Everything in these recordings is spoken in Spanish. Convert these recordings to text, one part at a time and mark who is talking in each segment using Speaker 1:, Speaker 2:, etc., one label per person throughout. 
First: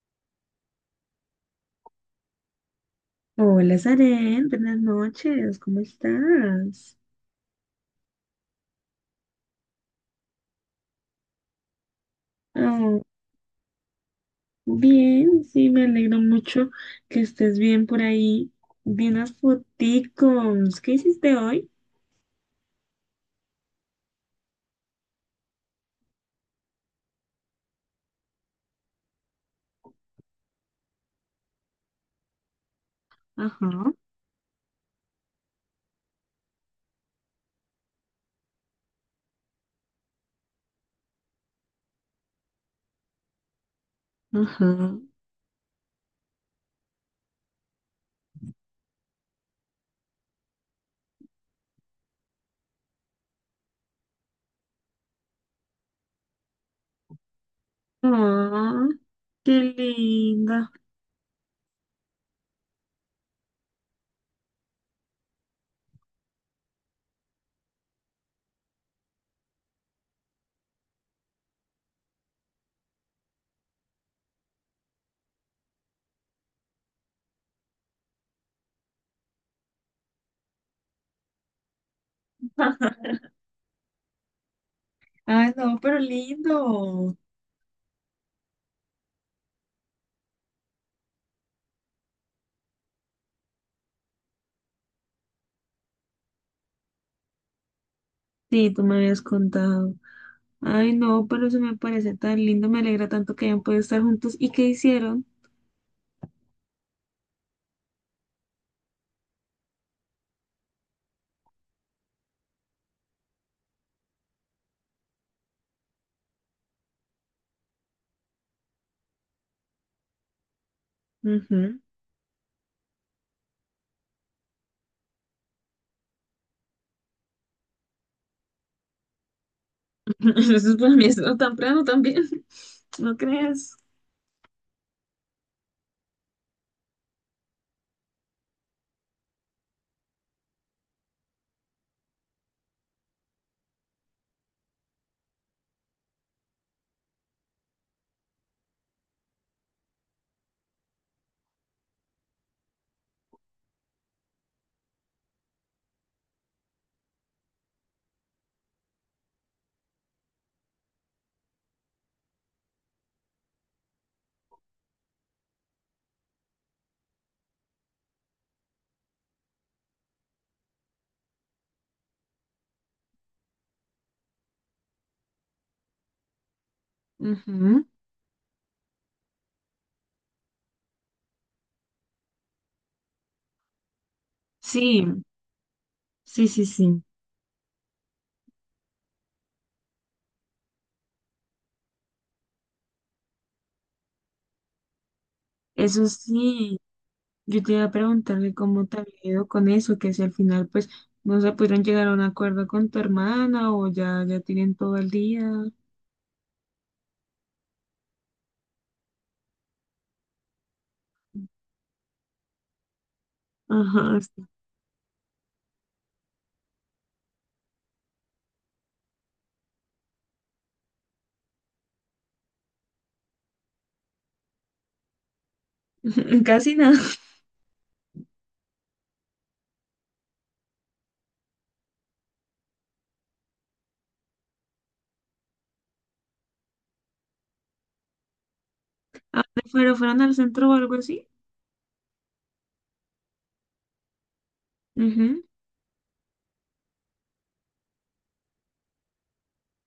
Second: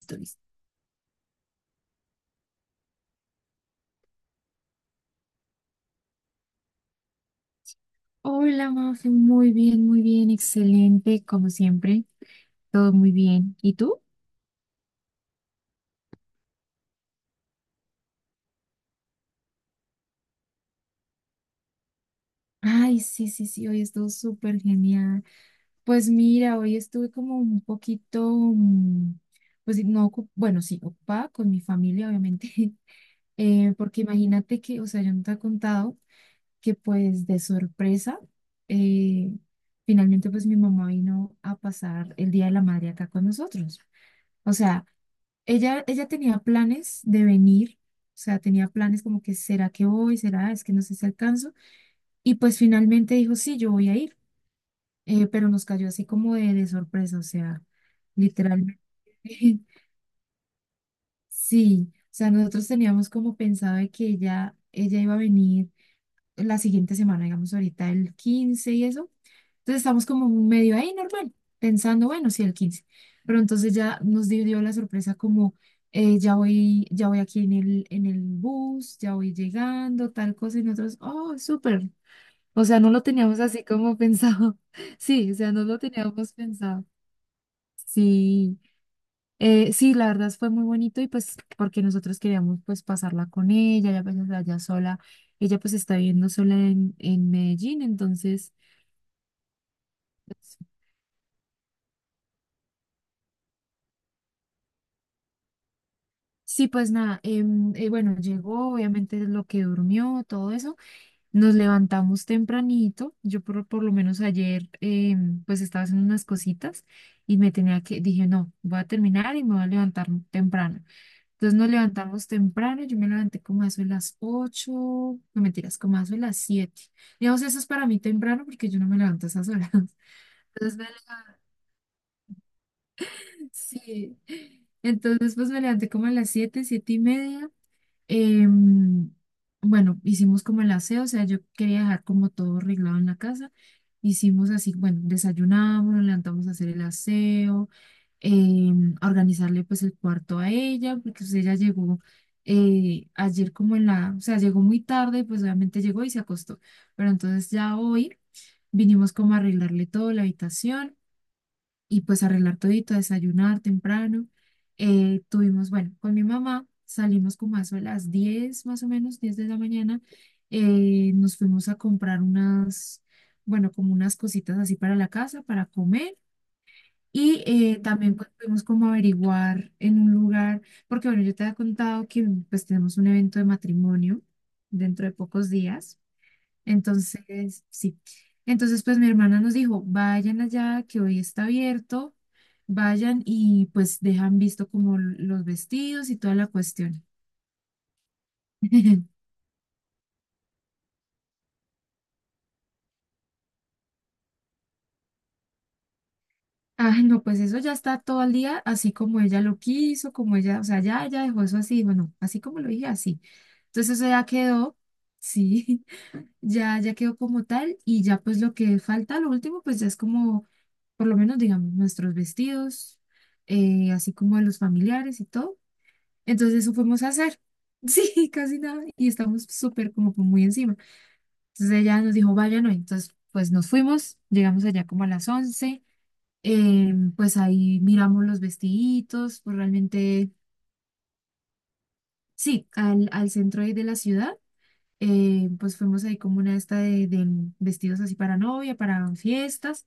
Speaker 1: Stories.
Speaker 2: Hola, Saren, buenas noches, ¿cómo estás?
Speaker 1: Hola, Mafe, muy bien, excelente, como siempre, todo
Speaker 2: Oh,
Speaker 1: muy bien. ¿Y tú?
Speaker 2: bien, sí, me alegro mucho que estés bien por ahí. Vi unas foticos, ¿qué hiciste hoy?
Speaker 1: Ay, sí, sí, sí, hoy estuvo súper genial. Pues mira, hoy estuve como un poquito, pues sí, no, bueno, sí, ocupada con mi familia, obviamente,
Speaker 2: Ajá,
Speaker 1: porque imagínate que, o sea, yo no te he contado que pues de sorpresa, eh, finalmente pues mi mamá vino a pasar el Día de la Madre acá con nosotros. O sea,
Speaker 2: ajá.
Speaker 1: ella tenía planes de venir, o sea, tenía planes como que, ¿será que voy? ¿Será? Es que no sé si alcanzo. Y pues finalmente dijo, sí, yo voy a ir, pero nos cayó así como de, sorpresa, o sea, literalmente.
Speaker 2: Ah, qué linda.
Speaker 1: Sí, o sea, nosotros teníamos como pensado de que ella iba a venir la siguiente semana, digamos ahorita el 15 y eso. Entonces estamos como medio ahí normal, pensando, bueno, sí, el 15. Pero entonces ya nos dio la sorpresa como, ya voy aquí en el bus, ya voy llegando, tal cosa, y nosotros, oh, súper. O sea, no lo teníamos así como pensado. Sí, o sea,
Speaker 2: Ay,
Speaker 1: no
Speaker 2: no,
Speaker 1: lo
Speaker 2: pero
Speaker 1: teníamos pensado.
Speaker 2: lindo.
Speaker 1: Sí, sí, la verdad fue muy bonito y pues porque nosotros queríamos pues pasarla con ella, ya pues allá sola. Ella pues está viviendo sola en Medellín, entonces
Speaker 2: Sí, tú me habías contado.
Speaker 1: pues,
Speaker 2: Ay, no, pero eso me parece tan lindo, me alegra tanto que hayan podido estar juntos. ¿Y qué hicieron?
Speaker 1: sí, pues nada, bueno, llegó, obviamente lo que durmió, todo eso. Nos levantamos tempranito. Yo por lo menos ayer, pues estaba haciendo unas cositas y me tenía que, dije, no, voy a terminar y me voy a levantar temprano. Entonces nos
Speaker 2: Ujú.
Speaker 1: levantamos temprano, yo me levanté como a eso de las ocho, no mentiras, como a eso de las siete. Digamos, eso es para mí temprano porque yo no me levanto a esas horas.
Speaker 2: Eso es
Speaker 1: Entonces,
Speaker 2: para mí, es lo temprano también, ¿no crees?
Speaker 1: sí. Entonces, pues me levanté como a las siete y media. Em, bueno, hicimos como el aseo, o sea, yo quería dejar como todo arreglado en la casa. Hicimos así, bueno, desayunamos, nos levantamos a hacer el aseo, a organizarle pues el cuarto a ella, porque pues, ella llegó, ayer como o sea, llegó muy tarde, pues obviamente llegó y se acostó. Pero entonces ya hoy vinimos como a arreglarle todo la habitación y pues arreglar todito, desayunar temprano. Tuvimos, bueno, con mi mamá salimos como a eso a las 10 más o menos, 10 de la mañana. Nos fuimos a comprar unas, bueno, como unas cositas así para la casa, para comer. Y
Speaker 2: Ujú.
Speaker 1: también pues fuimos como a averiguar en un lugar, porque bueno, yo te había contado que pues tenemos un evento de matrimonio
Speaker 2: Sí,
Speaker 1: dentro de pocos días.
Speaker 2: sí, sí, sí.
Speaker 1: Entonces, sí. Entonces, pues mi hermana nos dijo, vayan allá, que hoy está abierto, vayan y pues dejan visto como los
Speaker 2: Eso
Speaker 1: vestidos y toda la
Speaker 2: sí,
Speaker 1: cuestión.
Speaker 2: yo te iba a preguntarle cómo te había ido con eso, que si al final pues no se pudieron llegar a un acuerdo con tu hermana o ya tienen todo el día.
Speaker 1: Ah, no, pues eso ya está todo el día, así como ella lo quiso, como ella, o sea, ya ella dejó eso así, bueno, así como lo dije, así. Entonces eso
Speaker 2: Ajá,
Speaker 1: ya quedó, sí, ya quedó como tal y ya pues lo que falta, lo último, pues ya es como, por lo menos digamos, nuestros vestidos, así como de los familiares y todo.
Speaker 2: sí.
Speaker 1: Entonces eso
Speaker 2: Casi nada.
Speaker 1: fuimos a hacer. Sí, casi nada. Y estamos súper como que muy encima. Entonces ella nos dijo, vayan hoy. Entonces pues nos fuimos, llegamos allá como a las 11. Pues ahí miramos los
Speaker 2: ¿A
Speaker 1: vestiditos, pues
Speaker 2: dónde fueron? ¿Fueron
Speaker 1: realmente,
Speaker 2: al centro o algo así?
Speaker 1: sí, al centro ahí de la ciudad.
Speaker 2: Ujú.
Speaker 1: Pues fuimos ahí como una esta de, vestidos así para novia, para fiestas.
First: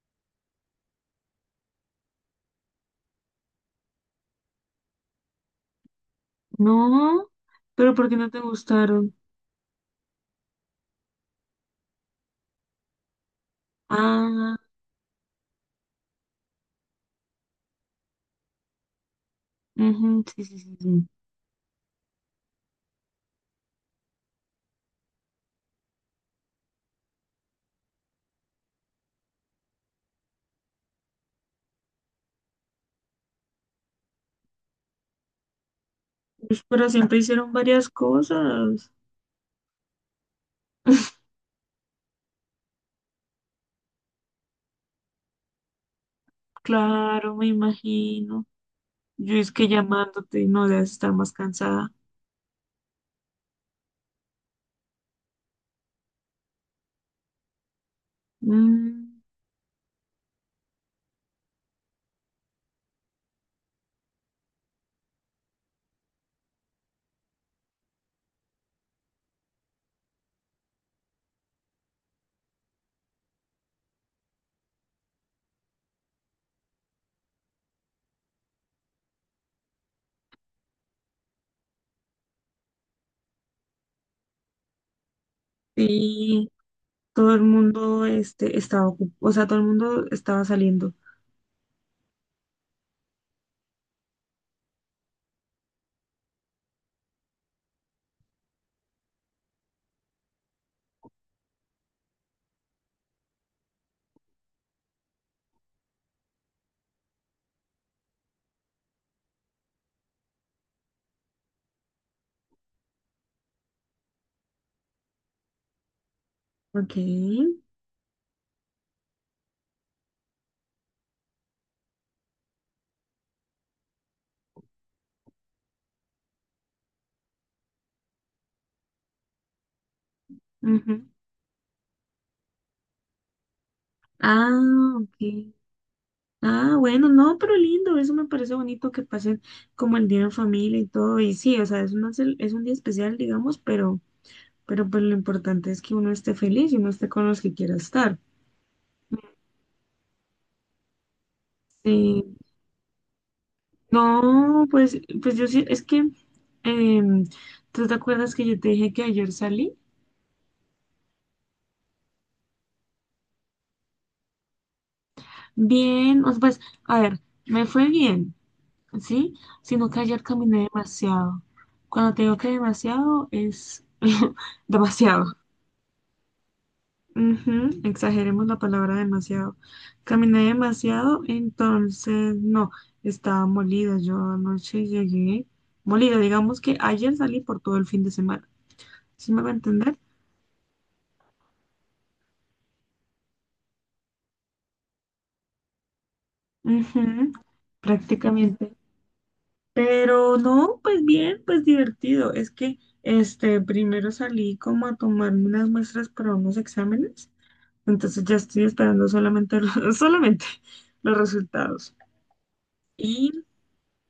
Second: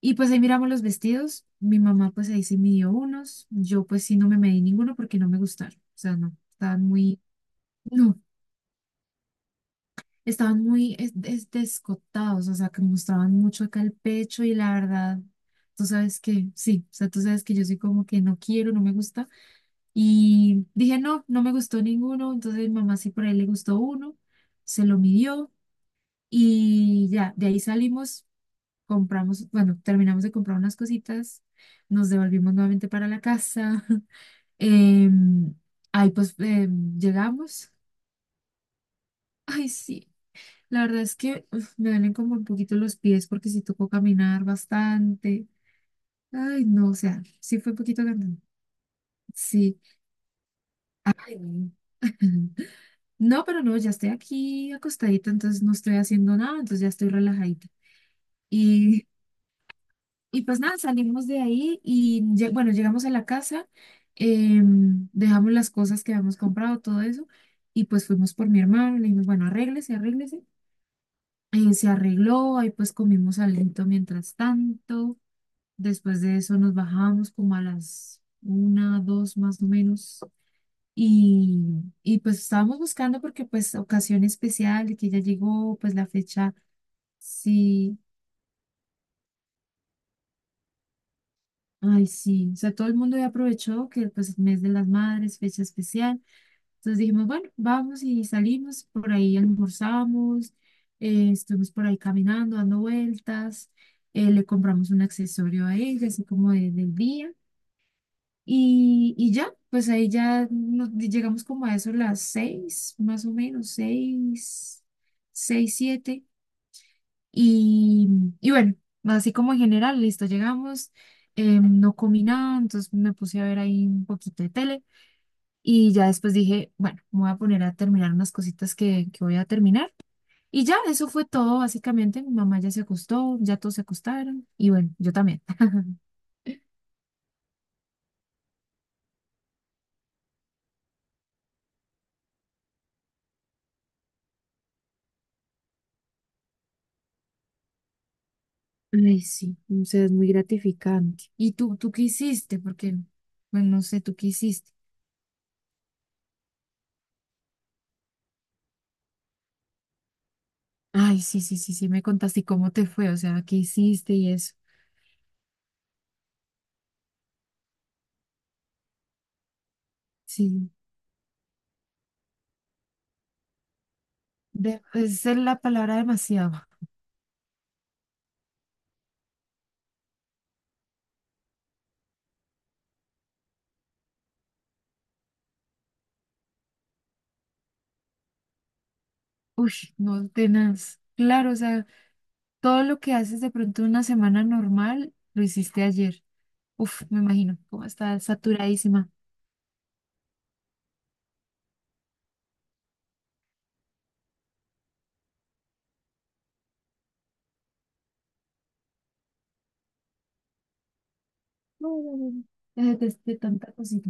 Speaker 1: Y pues ahí miramos los vestidos. Mi mamá pues ahí se midió unos. Yo pues sí no me medí ninguno porque no me gustaron. O sea, no, estaban muy...
Speaker 2: No, pero ¿por qué
Speaker 1: No,
Speaker 2: no te gustaron?
Speaker 1: estaban muy descotados, o sea, que mostraban mucho acá el pecho y
Speaker 2: Ah,
Speaker 1: la verdad, tú sabes que, sí, o sea, tú sabes que yo soy como que no quiero, no me gusta.
Speaker 2: ujú. Sí, sí,
Speaker 1: Y
Speaker 2: sí,
Speaker 1: dije,
Speaker 2: sí.
Speaker 1: no, no me gustó ninguno, entonces mi mamá sí por ahí le gustó uno, se lo midió y ya, de ahí salimos, compramos, bueno, terminamos de comprar unas cositas, nos devolvimos nuevamente para la casa. em, ahí pues
Speaker 2: Pues, pero siempre hicieron
Speaker 1: llegamos.
Speaker 2: varias cosas.
Speaker 1: Ay, sí. La verdad es que me duelen como un poquito los pies porque sí tocó caminar bastante. Ay, no, o sea,
Speaker 2: Claro, me
Speaker 1: sí fue un poquito grande.
Speaker 2: imagino. Yo es que
Speaker 1: Sí.
Speaker 2: llamándote y no debes estar más
Speaker 1: Ay, no.
Speaker 2: cansada.
Speaker 1: No, pero no, ya estoy aquí acostadita, entonces no estoy haciendo nada, entonces ya estoy relajadita. Y,
Speaker 2: Mm,
Speaker 1: y pues nada, salimos de ahí y bueno, llegamos a la casa, dejamos las cosas que habíamos comprado, todo eso, y pues fuimos por mi hermano, le dijimos, bueno, arréglese, arréglese. Se arregló, ahí pues comimos alento mientras tanto. Después de eso nos bajamos como a las una, dos más o menos. Y, y pues estábamos buscando porque pues ocasión especial de que ya llegó, pues la
Speaker 2: sí,
Speaker 1: fecha,
Speaker 2: todo el
Speaker 1: sí,
Speaker 2: mundo estaba ocupado, o sea, todo el mundo estaba saliendo.
Speaker 1: ay sí, o sea, todo el mundo ya aprovechó que pues el mes de las madres, fecha especial. Entonces dijimos, bueno, vamos y salimos, por ahí almorzamos, estuvimos por ahí caminando, dando vueltas, le compramos un accesorio a ella, así como del día. Y ya, pues ahí ya llegamos como a eso las seis, más o menos, seis, seis, siete.
Speaker 2: Ok.
Speaker 1: Y, y bueno, así como en general, listo, llegamos, no comí nada, entonces me puse a ver ahí un poquito de tele. Y ya después dije, bueno, me voy a poner a terminar unas cositas que voy a terminar. Y ya,
Speaker 2: Ujú.
Speaker 1: eso fue todo, básicamente. Mi mamá ya se acostó, ya todos se acostaron.
Speaker 2: Ah,
Speaker 1: Y bueno, yo también.
Speaker 2: ok. Ah, bueno, no, pero lindo, eso me parece bonito que pasen como el día en familia y todo. Y sí, o sea, es una es un día especial, digamos, pero pues lo importante es que uno esté feliz y uno esté con los que quiera estar.
Speaker 1: Ay, sí, o sea, es muy gratificante. ¿Y tú qué
Speaker 2: Sí.
Speaker 1: hiciste? Porque, bueno, no sé, ¿tú qué
Speaker 2: No,
Speaker 1: hiciste?
Speaker 2: pues, pues yo sí, es que, em, ¿tú te acuerdas que yo te dije que ayer salí?
Speaker 1: Ay, sí, sí, sí, sí, me contaste, ¿y cómo te fue, o sea, qué hiciste y eso?
Speaker 2: Bien, o sea, pues, a ver, me fue bien, ¿sí? Sino que ayer caminé
Speaker 1: Sí,
Speaker 2: demasiado. Cuando te digo que demasiado, es
Speaker 1: esa
Speaker 2: demasiado.
Speaker 1: es la palabra demasiado.
Speaker 2: Ujú, exageremos la palabra demasiado. Caminé demasiado, entonces, no, estaba molida. Yo anoche llegué molida, digamos que ayer salí por todo el fin de semana. ¿Sí me va a
Speaker 1: Uy,
Speaker 2: entender?
Speaker 1: no, tenaz. Claro, o sea, todo lo que haces de pronto en una semana normal, lo hiciste ayer. Uf, me
Speaker 2: Ujú,
Speaker 1: imagino, cómo estás
Speaker 2: prácticamente.
Speaker 1: saturadísima.
Speaker 2: Pero no, pues bien, pues divertido. Es que este primero salí como a tomarme unas muestras para unos exámenes. Entonces ya estoy esperando solamente los, solamente los
Speaker 1: No,
Speaker 2: resultados.
Speaker 1: no, no, no, ya
Speaker 2: Y
Speaker 1: detesté tanta cosita.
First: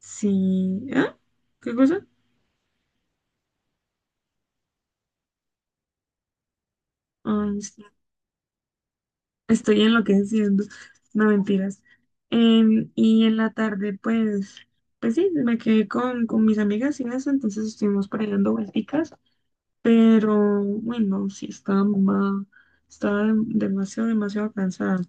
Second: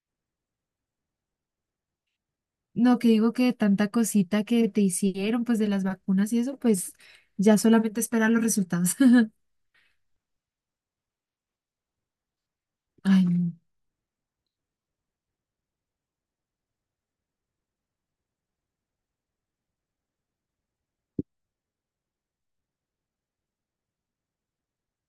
Speaker 2: sí, ¿ah? ¿Qué cosa?
Speaker 1: No, que digo que tanta cosita que te hicieron, pues de las vacunas y eso, pues ya
Speaker 2: Ay, sí,
Speaker 1: solamente esperar los resultados.
Speaker 2: estoy enloqueciendo. No mentiras. Y
Speaker 1: Ay,
Speaker 2: en la
Speaker 1: no.
Speaker 2: tarde, pues, pues sí, me quedé con mis amigas y eso, entonces estuvimos por ahí dando vuelticas. Pero bueno, sí, estaba mamá, estaba demasiado, demasiado cansada.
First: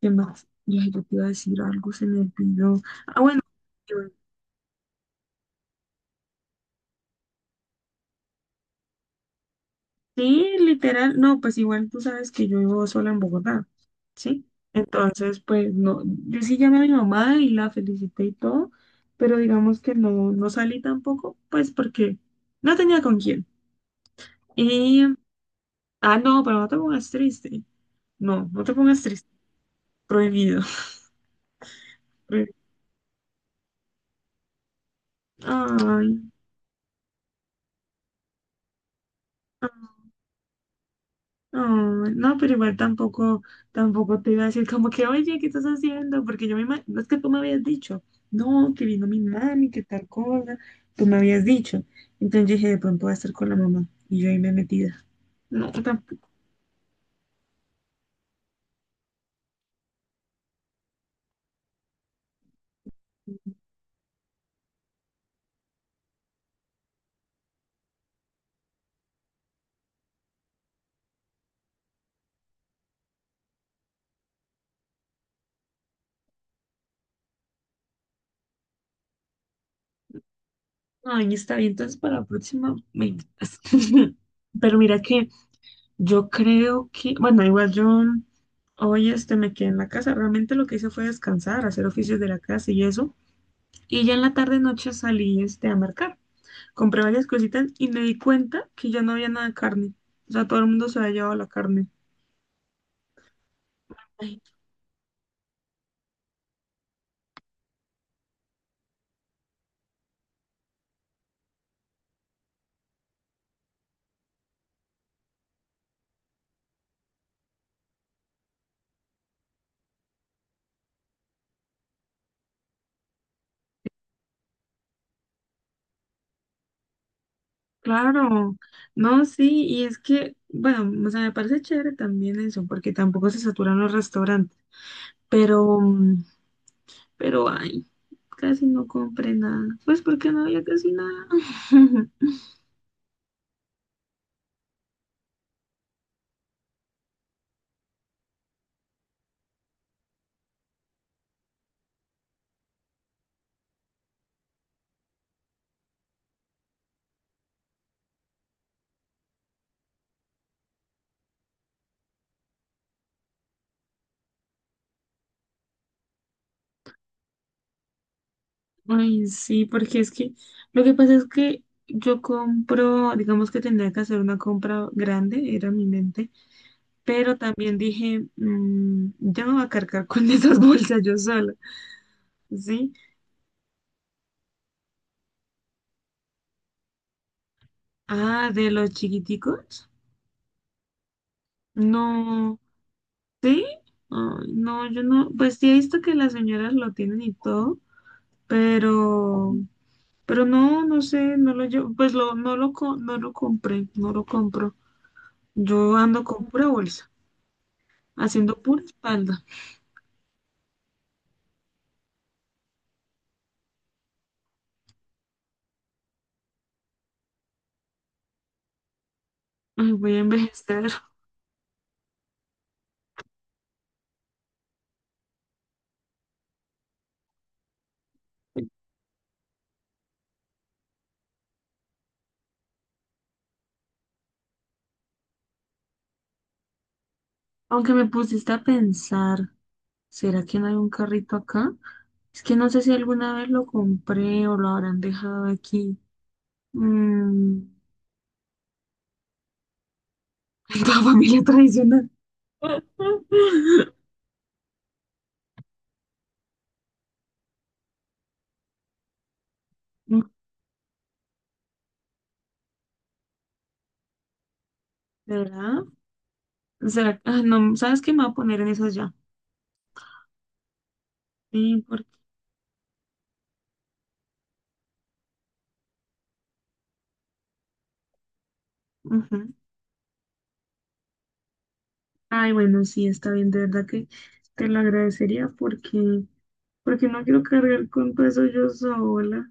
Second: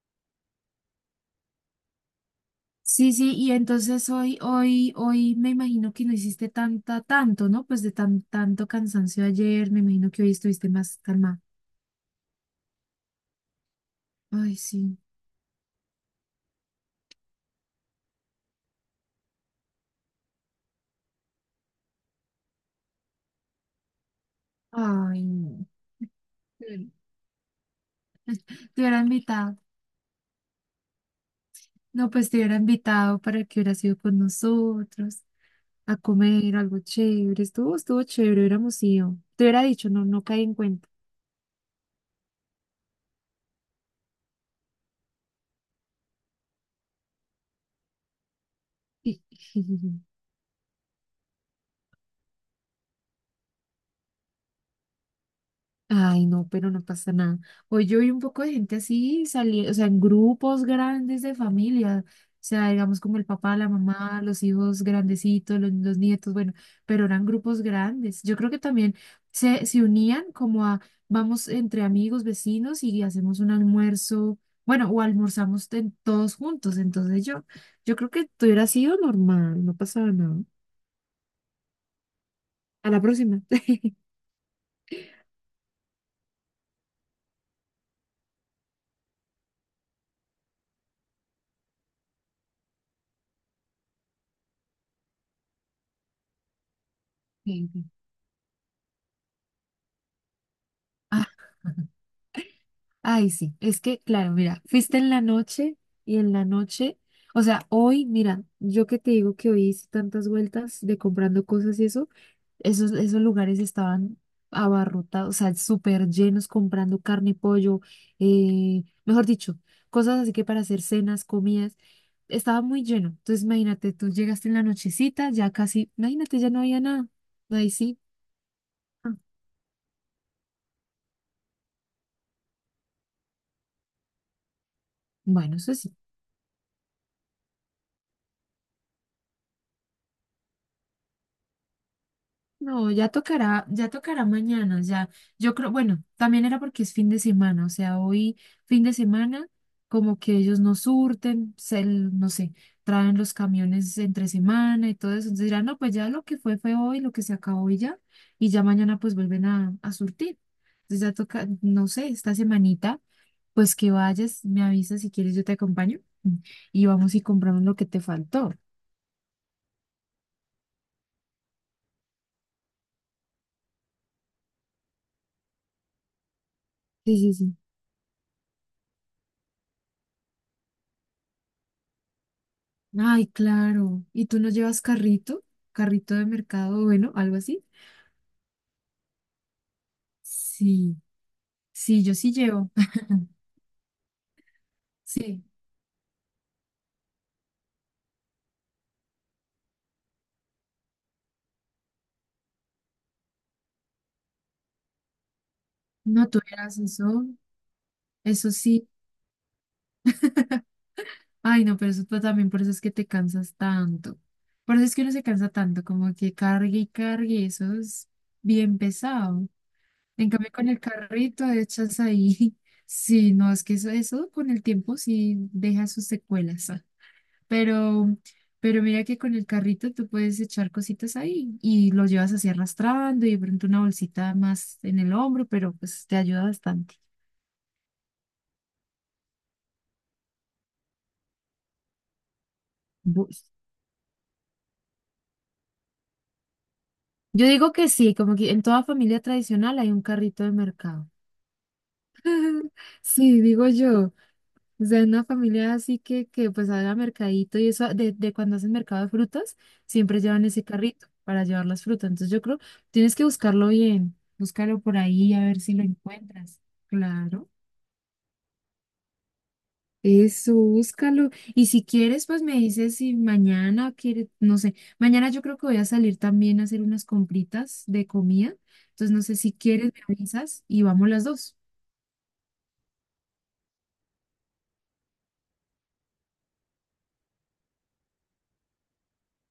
Speaker 2: ¿Qué más? Yo, ay, yo te iba a decir algo, se me olvidó.
Speaker 1: Sí,
Speaker 2: Ah,
Speaker 1: sí,
Speaker 2: bueno,
Speaker 1: y
Speaker 2: yo-
Speaker 1: entonces hoy me imagino que no hiciste tanta, tanto, ¿no? Pues de tanto cansancio ayer, me imagino que hoy
Speaker 2: sí,
Speaker 1: estuviste más
Speaker 2: literal, no,
Speaker 1: calma.
Speaker 2: pues igual tú sabes que yo vivo sola en Bogotá, ¿sí?
Speaker 1: Ay, sí.
Speaker 2: Entonces, pues no, yo sí llamé a mi mamá y la felicité y todo, pero digamos que no, no salí tampoco, pues porque no tenía con quién. Y,
Speaker 1: Ay, no.
Speaker 2: ah, no, pero no te
Speaker 1: Te
Speaker 2: pongas triste. No, no te
Speaker 1: te hubiera
Speaker 2: pongas triste.
Speaker 1: invitado.
Speaker 2: Prohibido.
Speaker 1: No, pues te
Speaker 2: Prohibido.
Speaker 1: hubiera invitado para que hubieras ido con nosotros a
Speaker 2: Ay.
Speaker 1: comer algo chévere. Estuvo chévere, hubiéramos ido. Te hubiera dicho,
Speaker 2: Oh,
Speaker 1: no, no caí en cuenta.
Speaker 2: no, pero igual tampoco, tampoco te iba a decir como que, oye, ¿qué estás haciendo? Porque yo no es que tú me habías dicho, no, que vino mi mami, que tal cosa, tú me habías dicho. Entonces yo dije, de pronto voy a estar con la mamá. Y yo ahí me metida. No,
Speaker 1: Ay,
Speaker 2: tampoco.
Speaker 1: no, pero no pasa nada. Hoy yo vi un poco de gente así salir, o sea, en grupos grandes de familia, o sea, digamos como el papá, la mamá, los hijos grandecitos, los nietos, bueno, pero eran grupos grandes. Yo creo que también se unían como a, vamos entre amigos, vecinos y hacemos un almuerzo, bueno, o almorzamos todos juntos. Entonces yo creo que tú hubiera sido normal, no pasaba nada.
Speaker 2: Ay, está bien, entonces para la próxima
Speaker 1: A la
Speaker 2: me
Speaker 1: próxima.
Speaker 2: invitas. Pero mira que yo creo que, bueno, igual yo hoy este me quedé en la casa. Realmente lo que hice fue descansar, hacer oficios de la casa y eso. Y ya en la tarde noche salí este a marcar. Compré varias cositas
Speaker 1: Sí, sí.
Speaker 2: y me di cuenta que ya no había nada de carne. O sea, todo el mundo se había
Speaker 1: Ah.
Speaker 2: llevado la carne.
Speaker 1: Ay, sí, es que, claro,
Speaker 2: Ay,
Speaker 1: mira, fuiste en la noche y en la noche, o sea, hoy, mira, yo que te digo que hoy hice tantas vueltas de comprando cosas y eso, esos lugares estaban abarrotados, o sea, súper llenos comprando carne, pollo, mejor dicho, cosas así que para hacer cenas, comidas, estaba muy lleno. Entonces, imagínate, tú llegaste en la nochecita, ya casi, imagínate, ya no había nada. Ahí sí.
Speaker 2: claro,
Speaker 1: ah,
Speaker 2: no, sí, y es que, bueno, o sea, me parece chévere también eso, porque tampoco se saturan los restaurantes,
Speaker 1: Bueno, eso
Speaker 2: pero,
Speaker 1: sí.
Speaker 2: mm, pero, ay, casi no compré nada, pues porque no había casi nada.
Speaker 1: No, ya tocará mañana, ya. Yo creo, bueno, también era porque es fin de semana, o sea, hoy fin de semana, como que ellos no surten, no sé, traen los camiones entre semana y todo eso. Entonces dirán, no, pues ya lo que fue fue hoy, lo que se acabó y ya mañana pues vuelven a surtir. Entonces ya toca, no sé, esta semanita, pues que vayas, me avisas si quieres, yo te acompaño y vamos y compramos lo que te faltó.
Speaker 2: Ay, sí, porque es que, lo que pasa es que yo compro, digamos que tendría que hacer una compra grande, era mi mente,
Speaker 1: Sí, sí,
Speaker 2: pero
Speaker 1: sí.
Speaker 2: también dije, "Mm, yo me voy a cargar con esas bolsas yo sola, ¿sí?
Speaker 1: Ay, claro. ¿Y tú no llevas carrito? ¿Carrito de mercado, bueno, algo así?
Speaker 2: Ah, de los chiquiticos,
Speaker 1: Sí, sí, yo sí
Speaker 2: no,
Speaker 1: llevo.
Speaker 2: ¿sí? Ay, no, yo no,
Speaker 1: Sí,
Speaker 2: pues sí he visto que las señoras lo tienen y todo, pero, pero no, no sé, no lo llevo, pues lo, no lo compré, no lo compro, yo ando
Speaker 1: no
Speaker 2: con pura
Speaker 1: tuvieras
Speaker 2: bolsa,
Speaker 1: eso, eso
Speaker 2: haciendo pura
Speaker 1: sí.
Speaker 2: espalda.
Speaker 1: Ay, no, pero eso también por eso es que te cansas tanto. Por eso es que uno se cansa tanto, como que cargue y cargue, eso es bien pesado.
Speaker 2: Ay, voy a
Speaker 1: En cambio, con el
Speaker 2: envejecer.
Speaker 1: carrito echas ahí. Sí, no, es que eso con el tiempo sí deja sus secuelas. Pero, pero mira que con el carrito tú puedes echar cositas ahí y lo llevas así arrastrando y de pronto una bolsita más en el hombro, pero pues te ayuda bastante.
Speaker 2: Aunque me pusiste a pensar, ¿será que no hay un carrito acá? Es que no sé si
Speaker 1: Bu-
Speaker 2: alguna vez lo compré o lo habrán dejado aquí.
Speaker 1: Yo
Speaker 2: Mm,
Speaker 1: digo que sí, como que en toda familia tradicional hay un carrito de
Speaker 2: en toda
Speaker 1: mercado.
Speaker 2: familia tradicional.
Speaker 1: Sí, digo yo. O sea, una familia así que pues haga mercadito y eso, de, cuando hacen mercado de frutas, siempre llevan ese carrito para llevar las frutas. Entonces yo creo, tienes que buscarlo bien, búscalo por ahí a ver
Speaker 2: ¿Será?
Speaker 1: si lo encuentras.
Speaker 2: ¿Será? Ah,
Speaker 1: Claro.
Speaker 2: no, ¿sabes qué? Me voy a poner en esas ya.
Speaker 1: Eso, búscalo. Y si
Speaker 2: Sí, porque...
Speaker 1: quieres, pues me dices si mañana quieres, no sé, mañana yo creo que voy a salir también a hacer unas compritas de comida. Entonces, no sé
Speaker 2: ujú.
Speaker 1: si quieres, me avisas y vamos las dos.
Speaker 2: Ay, bueno, sí, está bien, de verdad que te lo agradecería porque, porque no quiero cargar con todo eso yo sola.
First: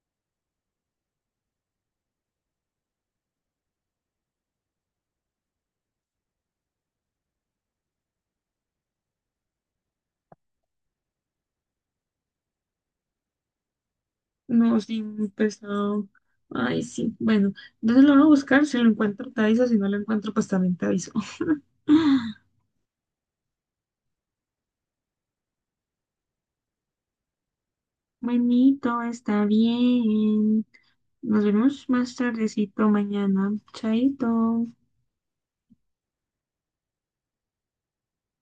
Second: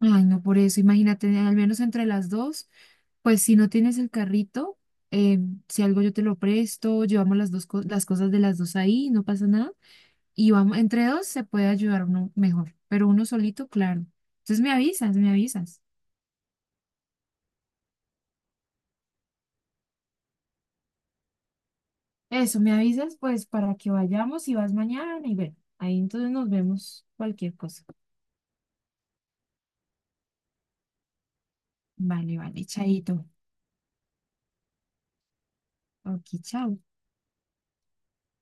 Speaker 1: Ay, no, por eso, imagínate, al menos entre las dos, pues si no tienes el carrito, eh, si algo yo te lo presto, llevamos las dos las cosas de las dos ahí, no pasa nada. Y vamos, entre dos se puede ayudar uno mejor, pero uno solito, claro. Entonces me
Speaker 2: No, sí,
Speaker 1: avisas,
Speaker 2: muy
Speaker 1: me avisas.
Speaker 2: pesado. Ay, sí. Bueno, entonces lo voy a buscar. Si lo encuentro, te aviso. Si no lo encuentro, pues también te aviso.
Speaker 1: Eso, me avisas pues para que vayamos y vas mañana y bueno, ahí entonces nos vemos cualquier cosa.
Speaker 2: Buenito, está bien. Nos vemos más
Speaker 1: Vale, vale,
Speaker 2: tardecito
Speaker 1: chaito.
Speaker 2: mañana. Chaito.
Speaker 1: Ok, chao.